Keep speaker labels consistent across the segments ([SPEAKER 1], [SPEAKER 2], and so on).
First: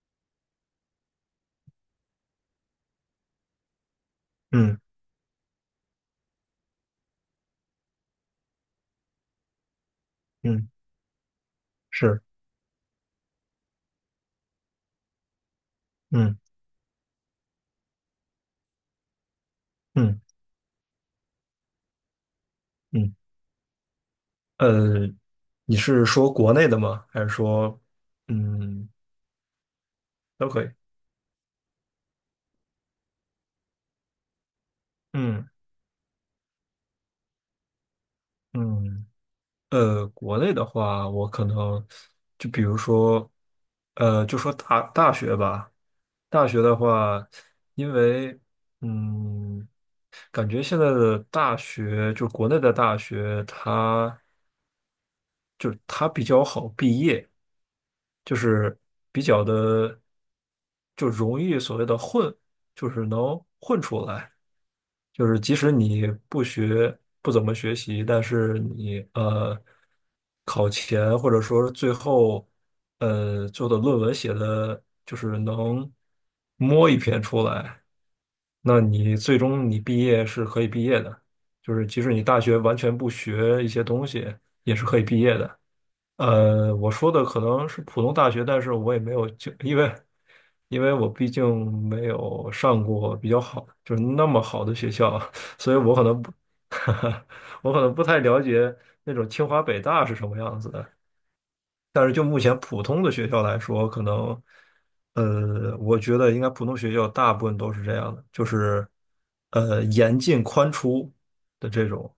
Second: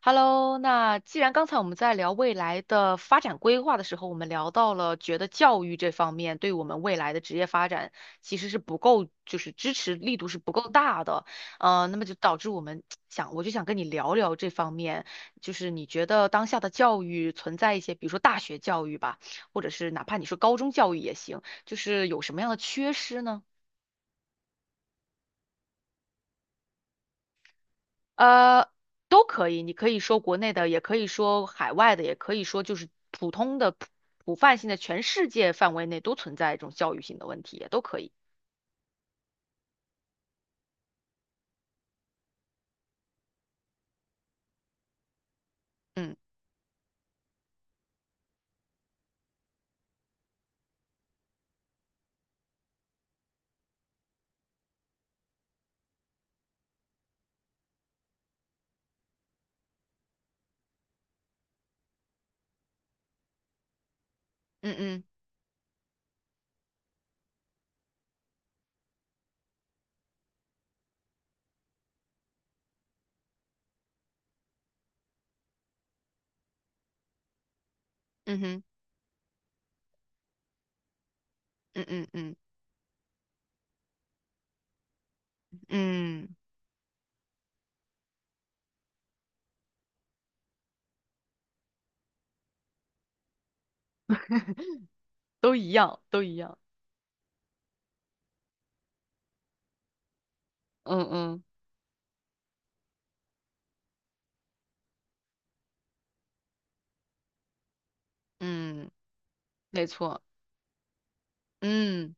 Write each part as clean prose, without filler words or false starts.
[SPEAKER 1] Hello，那既然刚才我们在聊未来的发展规划的时候，我们聊到
[SPEAKER 2] 嗯
[SPEAKER 1] 了觉得教育这方面对我们未来的职业发展其实是不够，就是支持力度是不够
[SPEAKER 2] 嗯，
[SPEAKER 1] 大的，那么就
[SPEAKER 2] 是，
[SPEAKER 1] 导致我就想跟你聊聊这方面，就是你觉得
[SPEAKER 2] 嗯
[SPEAKER 1] 当下的教育存在一些，比如说大学教育吧，或者是哪怕
[SPEAKER 2] 嗯
[SPEAKER 1] 你说高中教育也行，就是有什么样的缺
[SPEAKER 2] 嗯，
[SPEAKER 1] 失呢？
[SPEAKER 2] 呃，你是说国内的吗？还是说，
[SPEAKER 1] 呃，
[SPEAKER 2] 嗯，
[SPEAKER 1] 都可以，你可以说国
[SPEAKER 2] 都
[SPEAKER 1] 内
[SPEAKER 2] 可
[SPEAKER 1] 的，
[SPEAKER 2] 以。
[SPEAKER 1] 也可以说海外的，也可以说就是普通的普泛性的，全世
[SPEAKER 2] 嗯
[SPEAKER 1] 界范围内都存在这种教育性的问题，也都可以。
[SPEAKER 2] 嗯，国内的话，我可能就比如说，就说大学吧。
[SPEAKER 1] 嗯
[SPEAKER 2] 大学的话，因为嗯，感觉现在的大学，就国内的大学，它就是它比较好毕业，就是比较的就容易所谓的混，就是能混出来。
[SPEAKER 1] 嗯嗯。
[SPEAKER 2] 就是即使你不学，不怎么学习，但是你考前或者说最后做的论文写的就是能摸一篇出来，
[SPEAKER 1] 嗯哼。
[SPEAKER 2] 那你最终你毕业是可以毕业的。就
[SPEAKER 1] 嗯
[SPEAKER 2] 是即
[SPEAKER 1] 嗯
[SPEAKER 2] 使你
[SPEAKER 1] 嗯
[SPEAKER 2] 大学完全不学一些东西，也是可以毕业的。
[SPEAKER 1] 嗯，
[SPEAKER 2] 我说的可能是普通大学，但是我也没有就因为因为我毕竟没有上过比较好，就是那么好的学校啊，
[SPEAKER 1] 都 一
[SPEAKER 2] 所以我
[SPEAKER 1] 样，
[SPEAKER 2] 可能
[SPEAKER 1] 都
[SPEAKER 2] 不，
[SPEAKER 1] 一样。
[SPEAKER 2] 我可能不太了解那种清华北大是什么样子的。
[SPEAKER 1] 嗯嗯
[SPEAKER 2] 但是就目前普通的学校来说，可能，我觉得应该普通学校大部分都是这样的，就是，
[SPEAKER 1] 嗯，没
[SPEAKER 2] 严
[SPEAKER 1] 错。
[SPEAKER 2] 进宽出的这种，
[SPEAKER 1] 嗯，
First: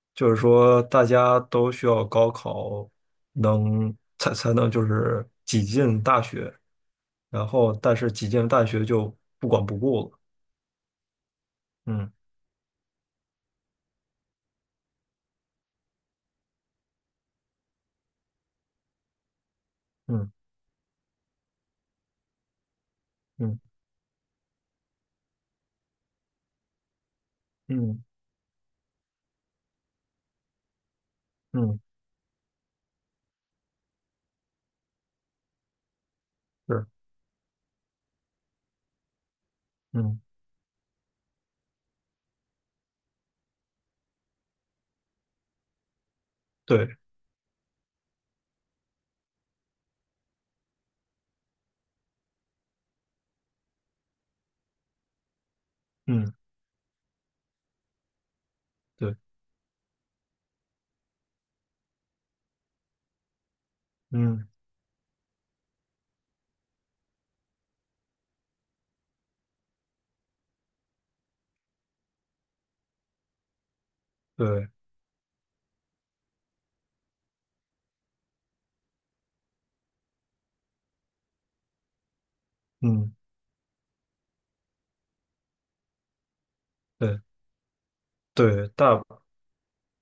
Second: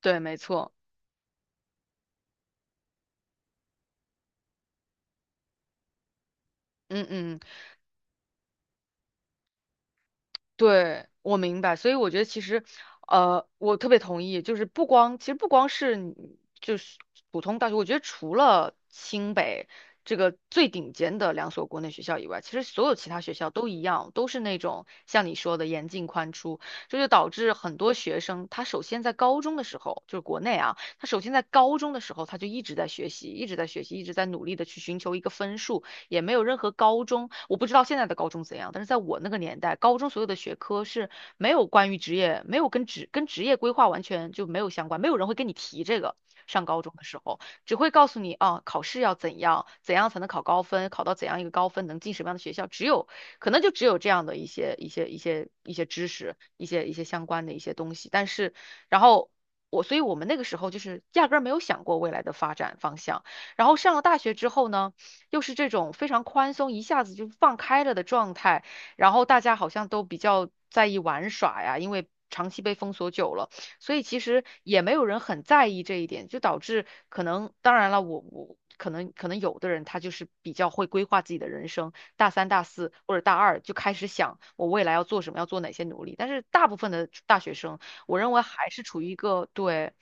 [SPEAKER 1] 对，
[SPEAKER 2] 就是
[SPEAKER 1] 没错。
[SPEAKER 2] 说大家都需要高考才能就是挤进大学，
[SPEAKER 1] 嗯嗯。
[SPEAKER 2] 然后但是挤进大学就不管不顾了，
[SPEAKER 1] 对，我明白，所以我
[SPEAKER 2] 嗯
[SPEAKER 1] 觉得其实，我特别同意，就是不光，其实不光是你就是普通大学，我觉得除了清北这
[SPEAKER 2] 嗯
[SPEAKER 1] 个最顶尖的两所国内学校以外，其实所有其他学校
[SPEAKER 2] 嗯
[SPEAKER 1] 都一样，都是那种像你说的严进宽出，这就导致很多
[SPEAKER 2] 嗯
[SPEAKER 1] 学生他首先在高中的时候，就是国内啊，他首先在
[SPEAKER 2] 嗯，
[SPEAKER 1] 高
[SPEAKER 2] 嗯，
[SPEAKER 1] 中的时候他就一直在学习，一直在学习，一直在努力的去寻求一个分数。也没有任何
[SPEAKER 2] 是，
[SPEAKER 1] 高中，我不知道现在的高中怎样，但是在我那个年代，高中
[SPEAKER 2] 嗯，
[SPEAKER 1] 所有的学科是没有关于职业，没有跟职业规划完全就没有相关，没有人会跟你提这个。上高中
[SPEAKER 2] 对，
[SPEAKER 1] 的时候，只会告诉你啊，考试要怎样，怎样才能考高分，考到怎样一个高分，能进什么样的学校，只有可能就只有这样的一些知
[SPEAKER 2] 嗯，
[SPEAKER 1] 识，一些相关的一些东西。但是，然
[SPEAKER 2] 对，
[SPEAKER 1] 后所以我们那个时候就是压根儿没有想过未来的发展方向。然后上了大学
[SPEAKER 2] 嗯，
[SPEAKER 1] 之后呢？又是这种非常宽松，一下子就放开了的状态，然后大家好像都比较在意玩耍呀，因为长期被封锁久了，所以其实
[SPEAKER 2] 对，
[SPEAKER 1] 也没有人很在意这一点，就导致可能，当然了，我可能有的人他就是比较会规划自己的人生，大三、大四
[SPEAKER 2] 嗯，
[SPEAKER 1] 或者大二就开始想我未来要做什么，要做哪些努力，但是大部分的
[SPEAKER 2] 对
[SPEAKER 1] 大学生，我认为
[SPEAKER 2] 对，
[SPEAKER 1] 还是处
[SPEAKER 2] 大。
[SPEAKER 1] 于一个对，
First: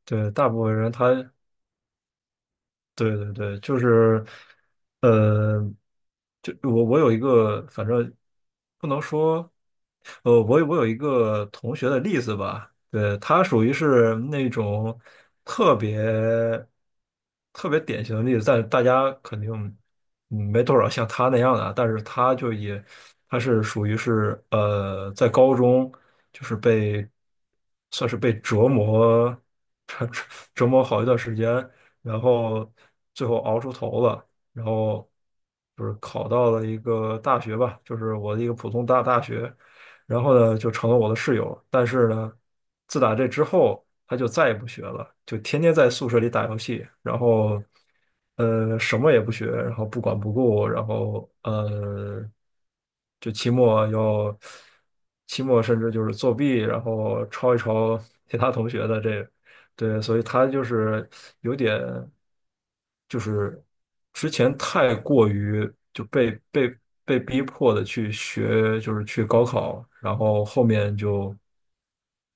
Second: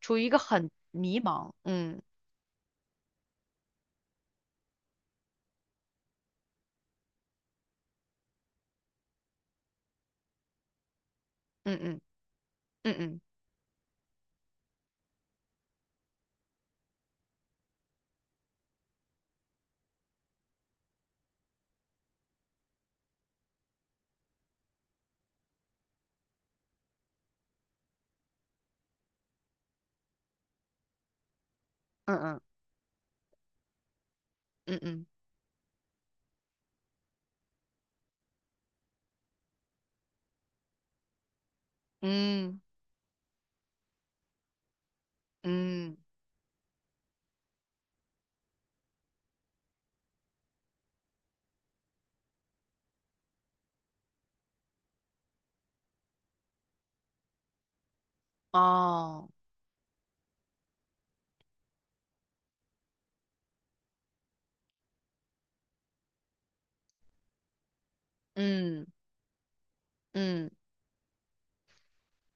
[SPEAKER 1] 处于一
[SPEAKER 2] 对，
[SPEAKER 1] 个
[SPEAKER 2] 大部
[SPEAKER 1] 很
[SPEAKER 2] 分人
[SPEAKER 1] 迷
[SPEAKER 2] 他，
[SPEAKER 1] 茫。嗯
[SPEAKER 2] 对对对，就是，呃，就我有一个，反正不能说，我有一个
[SPEAKER 1] 嗯
[SPEAKER 2] 同学
[SPEAKER 1] 嗯
[SPEAKER 2] 的例子吧，
[SPEAKER 1] 嗯
[SPEAKER 2] 对，
[SPEAKER 1] 嗯
[SPEAKER 2] 他属于是那种特别特别典型的例子，但是大家肯定嗯没多少像他那样的啊，但是他就也他是属于是在高中就是被算是被折磨 折折磨好一段时间。
[SPEAKER 1] 嗯
[SPEAKER 2] 然
[SPEAKER 1] 嗯嗯
[SPEAKER 2] 后最后熬出头了，然
[SPEAKER 1] 嗯。嗯
[SPEAKER 2] 后就是考到了一个大学吧，就是我的一个普通大学，然后呢就成了我的室友，但是呢，
[SPEAKER 1] 嗯
[SPEAKER 2] 自打这之后他就再也不学了，就天天在
[SPEAKER 1] 嗯。
[SPEAKER 2] 宿舍里打游戏，然后什么也不学，然后不管不顾，然后就期末甚至就是作弊，然后抄一抄其他同学的
[SPEAKER 1] 哦。
[SPEAKER 2] 这对，所以他就是有点，就是之前太过于就被被逼迫的去学，
[SPEAKER 1] 嗯
[SPEAKER 2] 就是去高考，然后
[SPEAKER 1] 嗯。
[SPEAKER 2] 后面就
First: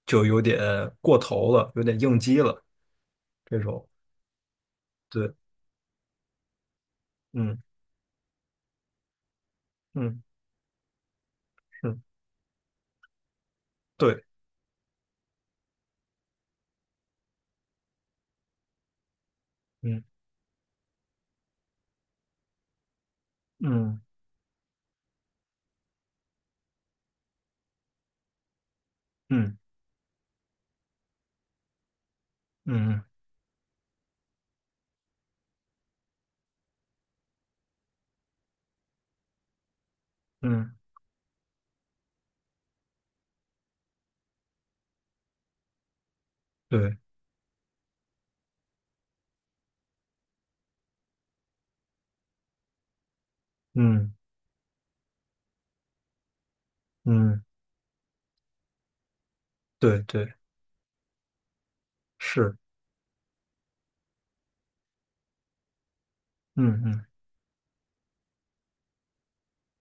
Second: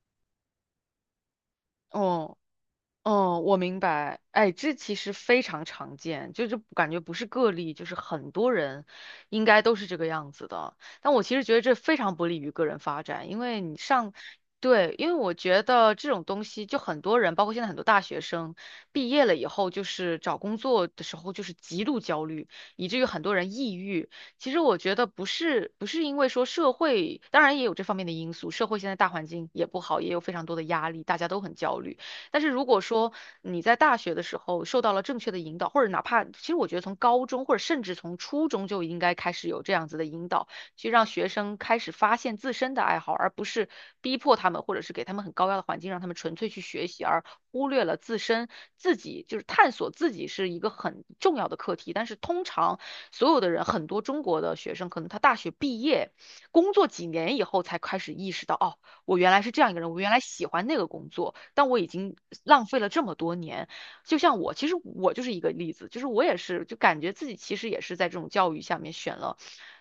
[SPEAKER 2] 就有点过头了，有点应
[SPEAKER 1] 哦。
[SPEAKER 2] 激了
[SPEAKER 1] 哦，我
[SPEAKER 2] 这
[SPEAKER 1] 明
[SPEAKER 2] 种。
[SPEAKER 1] 白。哎，这其实
[SPEAKER 2] 对，
[SPEAKER 1] 非常常见，就是感觉不是个
[SPEAKER 2] 嗯
[SPEAKER 1] 例，就是很多人应该都是这个
[SPEAKER 2] 嗯
[SPEAKER 1] 样子的。但我其实觉得这非
[SPEAKER 2] 嗯，
[SPEAKER 1] 常不利于个人发展，因为你上，
[SPEAKER 2] 对，
[SPEAKER 1] 对，因为我觉得这种东西，就很多人，包括现在很多大学生毕业了以后，就
[SPEAKER 2] 嗯
[SPEAKER 1] 是找工作的时候就是极度焦虑，以至于很多人抑
[SPEAKER 2] 嗯
[SPEAKER 1] 郁。其实我觉得不是因为说社会，当然也有这方面的因素，社会现在大环境
[SPEAKER 2] 嗯
[SPEAKER 1] 也不好，也有非常多的压力，大家都很焦虑。但是如果
[SPEAKER 2] 嗯
[SPEAKER 1] 说你在大学的时候受到了正确的引导，或者哪怕其实我觉得从高中或者甚至从初中就应该开始有这样子的引导，
[SPEAKER 2] 嗯，
[SPEAKER 1] 去让学生开始发现自身的爱好，而不是逼迫他们，或者是给他们很高压的环境，让他们纯粹去学
[SPEAKER 2] 对，
[SPEAKER 1] 习，而忽略了自身自己就是探索自己是一个很重要的课题。但是通常所有的人，很多
[SPEAKER 2] 嗯
[SPEAKER 1] 中国的学生，可能他大学毕业工作几年以
[SPEAKER 2] 嗯，
[SPEAKER 1] 后才开始意识到，哦，我原来是这样一个人，
[SPEAKER 2] 对
[SPEAKER 1] 我原来
[SPEAKER 2] 对，
[SPEAKER 1] 喜欢那个工作，但我已经
[SPEAKER 2] 是，
[SPEAKER 1] 浪费了这么多年。就像我，其实我就是一个例子，就是我也是，就
[SPEAKER 2] 嗯
[SPEAKER 1] 感
[SPEAKER 2] 嗯
[SPEAKER 1] 觉自己其实也是在这种教育下面选了，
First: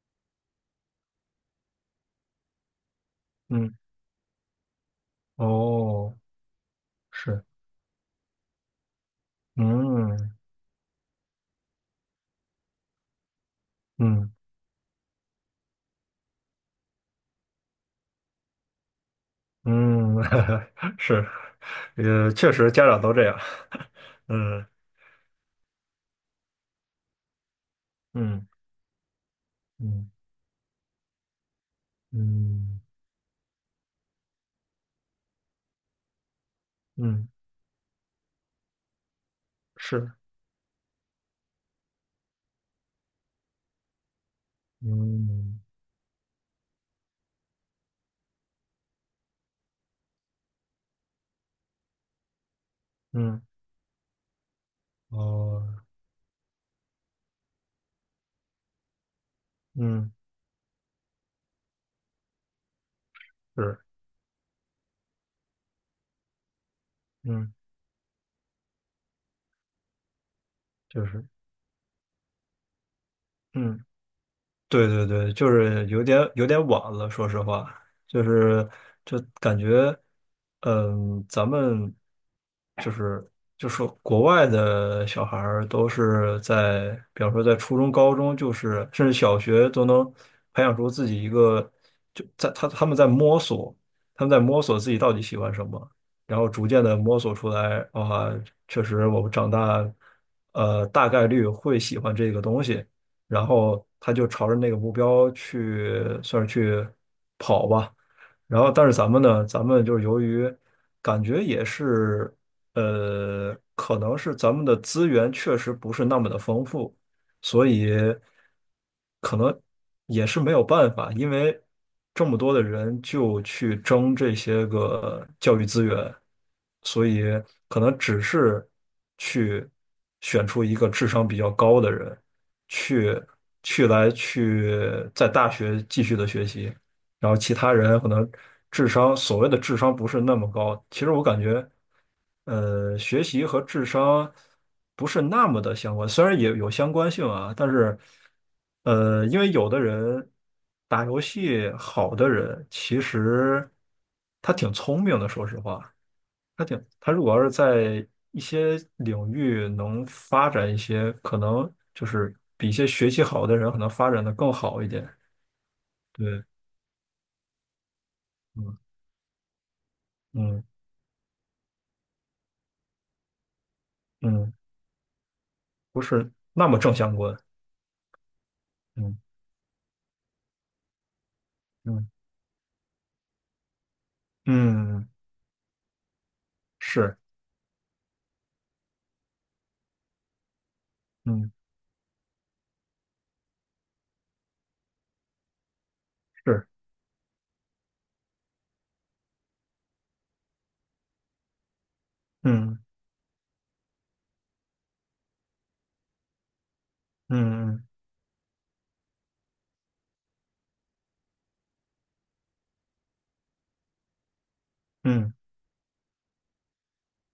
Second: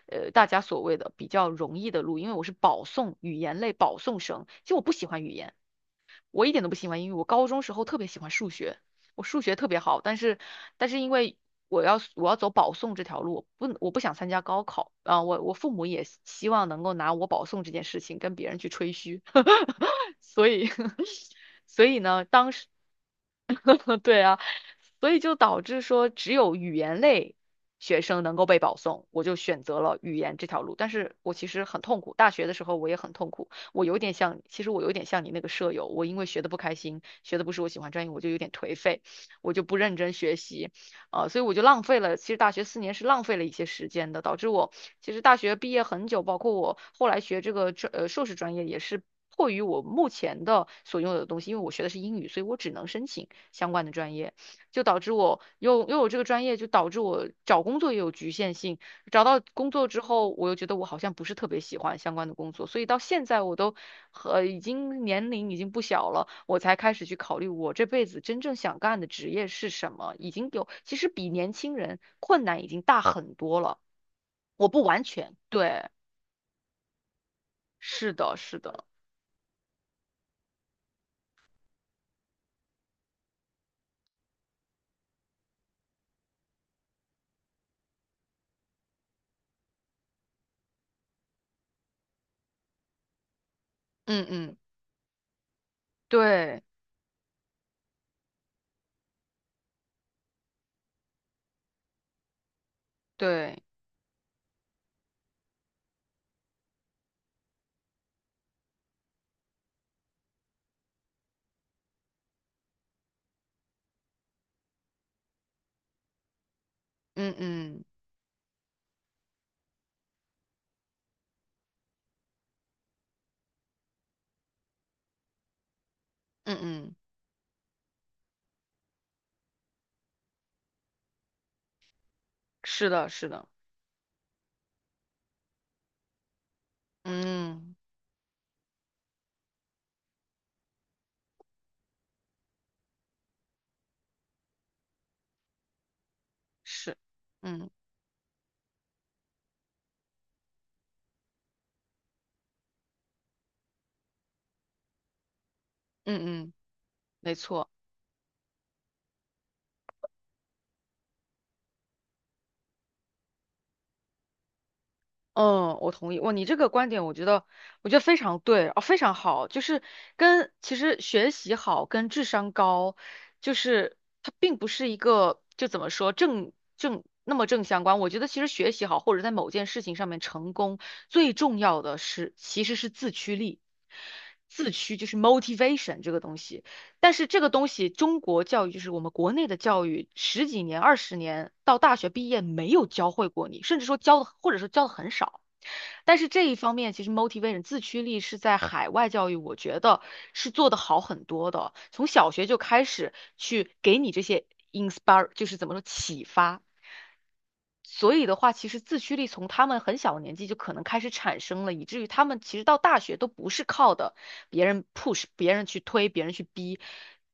[SPEAKER 1] 大家所谓的比较容易的路，因为我是保送语言类
[SPEAKER 2] 嗯，
[SPEAKER 1] 保送生，其实我不喜欢语言。
[SPEAKER 2] 哦，
[SPEAKER 1] 我一点都不喜欢英语，我
[SPEAKER 2] 是，
[SPEAKER 1] 高中时候特别喜欢数学，我数学特别好，但
[SPEAKER 2] 嗯
[SPEAKER 1] 是但是因为我要走保送这条路，不我不想参
[SPEAKER 2] 嗯。
[SPEAKER 1] 加高考啊，我我父母也希望能够拿我保送这件事情跟别人去吹嘘，
[SPEAKER 2] 嗯，
[SPEAKER 1] 所以
[SPEAKER 2] 是，
[SPEAKER 1] 所以呢，当
[SPEAKER 2] 确
[SPEAKER 1] 时
[SPEAKER 2] 实家长都这样。
[SPEAKER 1] 对啊，
[SPEAKER 2] 嗯
[SPEAKER 1] 所以就导致说只有语言类学生能够
[SPEAKER 2] 嗯
[SPEAKER 1] 被保送，我就选择了
[SPEAKER 2] 嗯
[SPEAKER 1] 语言这条路。但是我其实很痛苦，大学的时候
[SPEAKER 2] 嗯
[SPEAKER 1] 我也很痛苦，我有点像，其实我有点像你那个舍友，我因为学的不开心，
[SPEAKER 2] 嗯，
[SPEAKER 1] 学的不是我喜欢专业，我就有点颓废，我就不认真
[SPEAKER 2] 是，
[SPEAKER 1] 学习，所以我就浪费了，其实大学4年是浪费了一些时间的，导致我其实大学
[SPEAKER 2] 嗯
[SPEAKER 1] 毕业很久，包括我后来学这个硕士专业也是。迫于我目前的所拥有的东西，因为我学的是英语，所以我只能申请。
[SPEAKER 2] 嗯，
[SPEAKER 1] 相关的专业，就导致我
[SPEAKER 2] 哦，
[SPEAKER 1] 又有这个专业，就导致我找工作也有局限性。找到工作之
[SPEAKER 2] 嗯，
[SPEAKER 1] 后，我又觉得我好像不是特别喜欢相关的工作，所以到现在我都
[SPEAKER 2] 是，
[SPEAKER 1] 和已经年龄已经不小了，我才开始去考虑
[SPEAKER 2] 嗯，
[SPEAKER 1] 我这辈子真正想干的职业是什么。已经有，其
[SPEAKER 2] 就
[SPEAKER 1] 实
[SPEAKER 2] 是，
[SPEAKER 1] 比年轻人困难已经大很多了。
[SPEAKER 2] 嗯。
[SPEAKER 1] 我不
[SPEAKER 2] 对
[SPEAKER 1] 完
[SPEAKER 2] 对对，
[SPEAKER 1] 全，
[SPEAKER 2] 就是
[SPEAKER 1] 对，
[SPEAKER 2] 有点有点晚了，说实话，
[SPEAKER 1] 是
[SPEAKER 2] 就
[SPEAKER 1] 的，是
[SPEAKER 2] 是
[SPEAKER 1] 的。
[SPEAKER 2] 就感觉，嗯，咱们就是就说国外的小孩儿都是在，比方说在初中、高中，就是甚至小学都能培养出自己一个，就他们在摸索，
[SPEAKER 1] 嗯
[SPEAKER 2] 他们在
[SPEAKER 1] 嗯。
[SPEAKER 2] 摸索自己到底喜欢什么，然后
[SPEAKER 1] 对
[SPEAKER 2] 逐渐的摸索出来，啊，确实我们长大，大概率会喜欢这个东西。然
[SPEAKER 1] 对。
[SPEAKER 2] 后他就朝着那个目标去，算是去跑吧。然后，但是咱们呢，咱们就是由于感觉也是，可能是咱们的资源确实不是那么的丰富，
[SPEAKER 1] 嗯
[SPEAKER 2] 所
[SPEAKER 1] 嗯
[SPEAKER 2] 以可能也是没有办法，因为这么多的人就去争这些个教育资源，
[SPEAKER 1] 嗯嗯。
[SPEAKER 2] 所以可能只是去选出一个智商比较高的人，
[SPEAKER 1] 是的，
[SPEAKER 2] 去
[SPEAKER 1] 是的。
[SPEAKER 2] 去在大学继续的学习，然后其他
[SPEAKER 1] 嗯。
[SPEAKER 2] 人可能智商，所谓的智商不是那么高。其实我感觉，学习和智商不是那么的相关，虽然也有相
[SPEAKER 1] 是。
[SPEAKER 2] 关性啊，
[SPEAKER 1] 嗯
[SPEAKER 2] 但是，因为有的人打游戏好的人，其实他挺聪明的，说实话，
[SPEAKER 1] 嗯嗯，
[SPEAKER 2] 他挺，他如
[SPEAKER 1] 没
[SPEAKER 2] 果要是
[SPEAKER 1] 错。
[SPEAKER 2] 在一些领域能发展一些，可能就是比一些学习好的人可能发展的更好一点。
[SPEAKER 1] 嗯，我同意。哇，你
[SPEAKER 2] 对，
[SPEAKER 1] 这个观点，我觉得，我觉得非常对，哦，
[SPEAKER 2] 嗯
[SPEAKER 1] 非常好，就是跟
[SPEAKER 2] 嗯
[SPEAKER 1] 其实学习好跟智商高，就是它
[SPEAKER 2] 嗯。
[SPEAKER 1] 并不是一个就怎么
[SPEAKER 2] 不
[SPEAKER 1] 说
[SPEAKER 2] 是
[SPEAKER 1] 正
[SPEAKER 2] 那么正
[SPEAKER 1] 正
[SPEAKER 2] 相
[SPEAKER 1] 那
[SPEAKER 2] 关。
[SPEAKER 1] 么正相关。我觉得其实学习好或
[SPEAKER 2] 嗯
[SPEAKER 1] 者在某件事情上面成功，最重要的
[SPEAKER 2] 嗯
[SPEAKER 1] 是其实是自驱力，自驱就
[SPEAKER 2] 嗯，
[SPEAKER 1] 是 motivation 这个东西。但
[SPEAKER 2] 是，
[SPEAKER 1] 是这个东西，中国教育就是我们国内的教育，十几年、20年
[SPEAKER 2] 嗯，
[SPEAKER 1] 到大学毕业没有教会过你，甚至说教的，或者说教的很少。但是这一
[SPEAKER 2] 是，
[SPEAKER 1] 方面，其实 motivation 自驱力是在海外教育，我觉得是做得好很多的。从小学就
[SPEAKER 2] 嗯
[SPEAKER 1] 开始去给你这些 inspire，就是怎么说启发，
[SPEAKER 2] 嗯嗯
[SPEAKER 1] 所以的话，其实自驱力从他们很小的年纪就可能开始产生了，以至于他们其实到大学都不是靠的别人 push、
[SPEAKER 2] 嗯，
[SPEAKER 1] 别人去推、别人去逼，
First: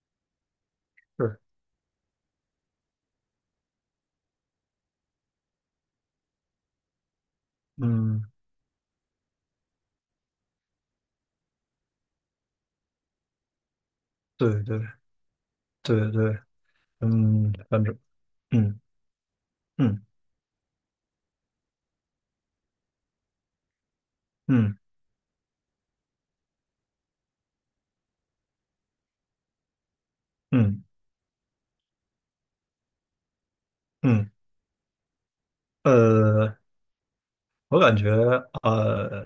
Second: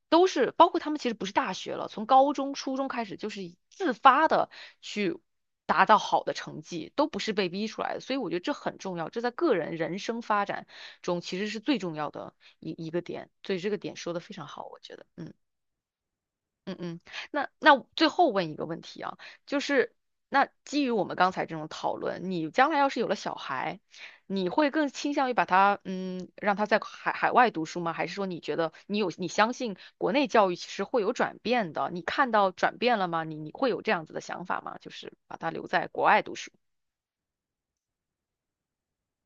[SPEAKER 1] 都是包括他们其实不是
[SPEAKER 2] 是，
[SPEAKER 1] 大学了，从高中、初中开始就是自发的去达到好的成绩，都不是被逼出来的。所以
[SPEAKER 2] 嗯，
[SPEAKER 1] 我觉得这很重要，这在个人人生发展中其实是最重要的一个点。所以这个点说的非常
[SPEAKER 2] 对
[SPEAKER 1] 好，我
[SPEAKER 2] 对
[SPEAKER 1] 觉得，嗯。
[SPEAKER 2] 对对，
[SPEAKER 1] 嗯嗯，那
[SPEAKER 2] 嗯，
[SPEAKER 1] 那
[SPEAKER 2] 反正
[SPEAKER 1] 最后问一个
[SPEAKER 2] 嗯
[SPEAKER 1] 问题啊，就是
[SPEAKER 2] 嗯
[SPEAKER 1] 那基于我们刚才这种讨论，你将来要是有了小孩，你会
[SPEAKER 2] 嗯
[SPEAKER 1] 更倾向于把他嗯让他在海外读书吗？还是说你觉得你有你相信国内教育其实
[SPEAKER 2] 嗯
[SPEAKER 1] 会有转变的？你看到转变了吗？你会有这样子的
[SPEAKER 2] 嗯，
[SPEAKER 1] 想法吗？就是把他留在国外读书，
[SPEAKER 2] 呃，我感觉呃，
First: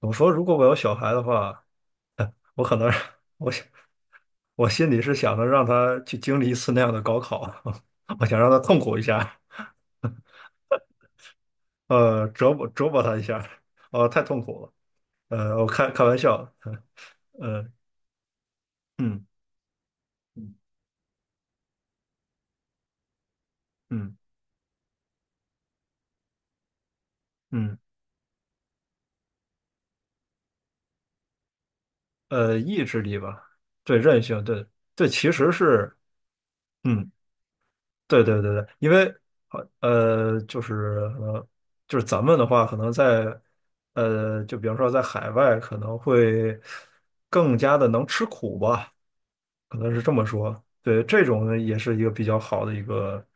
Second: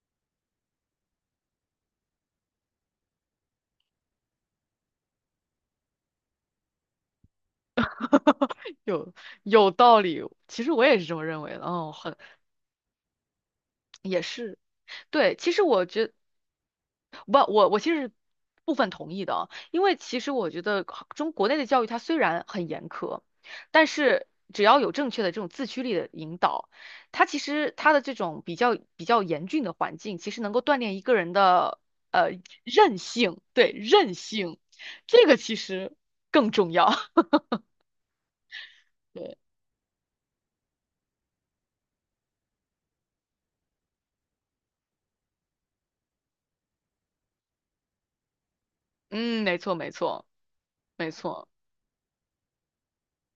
[SPEAKER 2] 怎么说？如果我有小孩的话，我可能 我想我心里是想着让他去经历一次那样的高考，我想让他 痛苦一
[SPEAKER 1] 有
[SPEAKER 2] 下，
[SPEAKER 1] 有道理，其实我也是这么认为的。哦，很
[SPEAKER 2] 折磨折磨他一下，
[SPEAKER 1] 也
[SPEAKER 2] 太痛
[SPEAKER 1] 是。
[SPEAKER 2] 苦了。
[SPEAKER 1] 对，其实
[SPEAKER 2] 我
[SPEAKER 1] 我
[SPEAKER 2] 开开
[SPEAKER 1] 觉
[SPEAKER 2] 玩笑，
[SPEAKER 1] 不，我
[SPEAKER 2] 呃，
[SPEAKER 1] 我其实是部分同意
[SPEAKER 2] 嗯
[SPEAKER 1] 的啊，因为其实我觉
[SPEAKER 2] 嗯
[SPEAKER 1] 得中国内的教育它虽然很严苛，但
[SPEAKER 2] 嗯
[SPEAKER 1] 是只要有正确的这种自驱力的引导，它其实
[SPEAKER 2] 嗯，
[SPEAKER 1] 它的这种比较严峻的环境，其实能够锻炼一个人的呃
[SPEAKER 2] 意
[SPEAKER 1] 韧
[SPEAKER 2] 志力
[SPEAKER 1] 性，
[SPEAKER 2] 吧，
[SPEAKER 1] 对，
[SPEAKER 2] 对，
[SPEAKER 1] 韧
[SPEAKER 2] 韧性，
[SPEAKER 1] 性，
[SPEAKER 2] 对对，
[SPEAKER 1] 这
[SPEAKER 2] 其
[SPEAKER 1] 个
[SPEAKER 2] 实
[SPEAKER 1] 其实
[SPEAKER 2] 是，
[SPEAKER 1] 更重要。
[SPEAKER 2] 嗯，对对对对，因为
[SPEAKER 1] 对，
[SPEAKER 2] 就是呃，就是咱们的话，可能在就比方说在海外，可能会更加的能吃苦吧，
[SPEAKER 1] 嗯，没错，
[SPEAKER 2] 可
[SPEAKER 1] 没
[SPEAKER 2] 能是这么
[SPEAKER 1] 错，
[SPEAKER 2] 说，对，
[SPEAKER 1] 没
[SPEAKER 2] 这
[SPEAKER 1] 错。
[SPEAKER 2] 种也是一个比较好的一个，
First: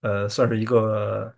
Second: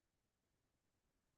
[SPEAKER 2] 算是一个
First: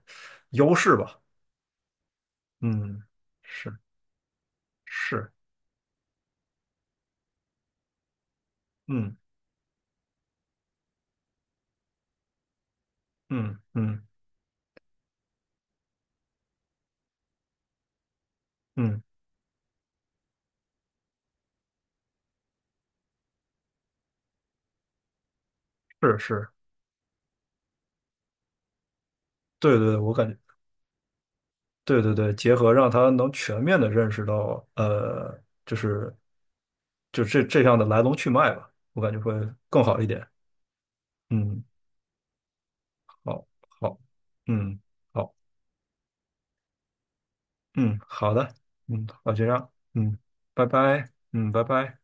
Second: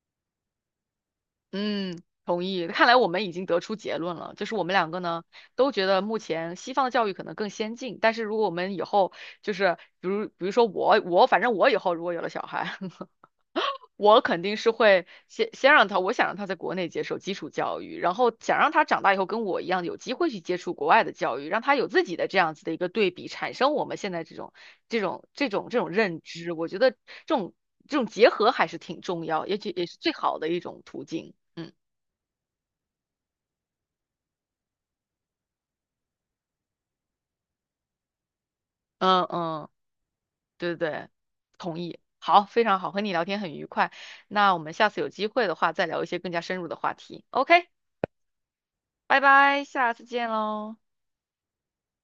[SPEAKER 2] 优势吧，
[SPEAKER 1] 嗯，同意。看来
[SPEAKER 2] 嗯，
[SPEAKER 1] 我们已经得出
[SPEAKER 2] 是
[SPEAKER 1] 结论了，就是我们两个呢
[SPEAKER 2] 是，
[SPEAKER 1] 都觉得目前西方的教育可能更先进，但是如果我们以后
[SPEAKER 2] 嗯。
[SPEAKER 1] 就是比如说我我反正我以后如果有了小孩，
[SPEAKER 2] 嗯嗯
[SPEAKER 1] 我肯定是会先让他，我想让他在国内接受基础教育，然后想让他长
[SPEAKER 2] 嗯，
[SPEAKER 1] 大以后跟我一样有机会去接触国外的教育，让他有自己的这样子的一个对比，产生我们现在这种这种
[SPEAKER 2] 是
[SPEAKER 1] 认
[SPEAKER 2] 是，
[SPEAKER 1] 知。我觉得种这种结合还是挺重要，也也
[SPEAKER 2] 对
[SPEAKER 1] 也是
[SPEAKER 2] 对，
[SPEAKER 1] 最
[SPEAKER 2] 我感觉
[SPEAKER 1] 好的一种途径。嗯。
[SPEAKER 2] 对对对，结合让他能全面的认识到，就是就这这样的来龙去脉吧，我感觉
[SPEAKER 1] 嗯
[SPEAKER 2] 会
[SPEAKER 1] 嗯，
[SPEAKER 2] 更好一点。
[SPEAKER 1] 对对对，
[SPEAKER 2] 嗯，
[SPEAKER 1] 同意。好，非常好，和你聊天
[SPEAKER 2] 好，
[SPEAKER 1] 很愉快。
[SPEAKER 2] 好，
[SPEAKER 1] 那我们
[SPEAKER 2] 嗯，
[SPEAKER 1] 下次有机
[SPEAKER 2] 好，
[SPEAKER 1] 会的话，再聊一些更加深入的话题。OK，
[SPEAKER 2] 嗯，好的，嗯，
[SPEAKER 1] 拜
[SPEAKER 2] 好，就这
[SPEAKER 1] 拜，
[SPEAKER 2] 样，
[SPEAKER 1] 下次
[SPEAKER 2] 嗯，
[SPEAKER 1] 见
[SPEAKER 2] 拜
[SPEAKER 1] 喽。
[SPEAKER 2] 拜，嗯，拜拜。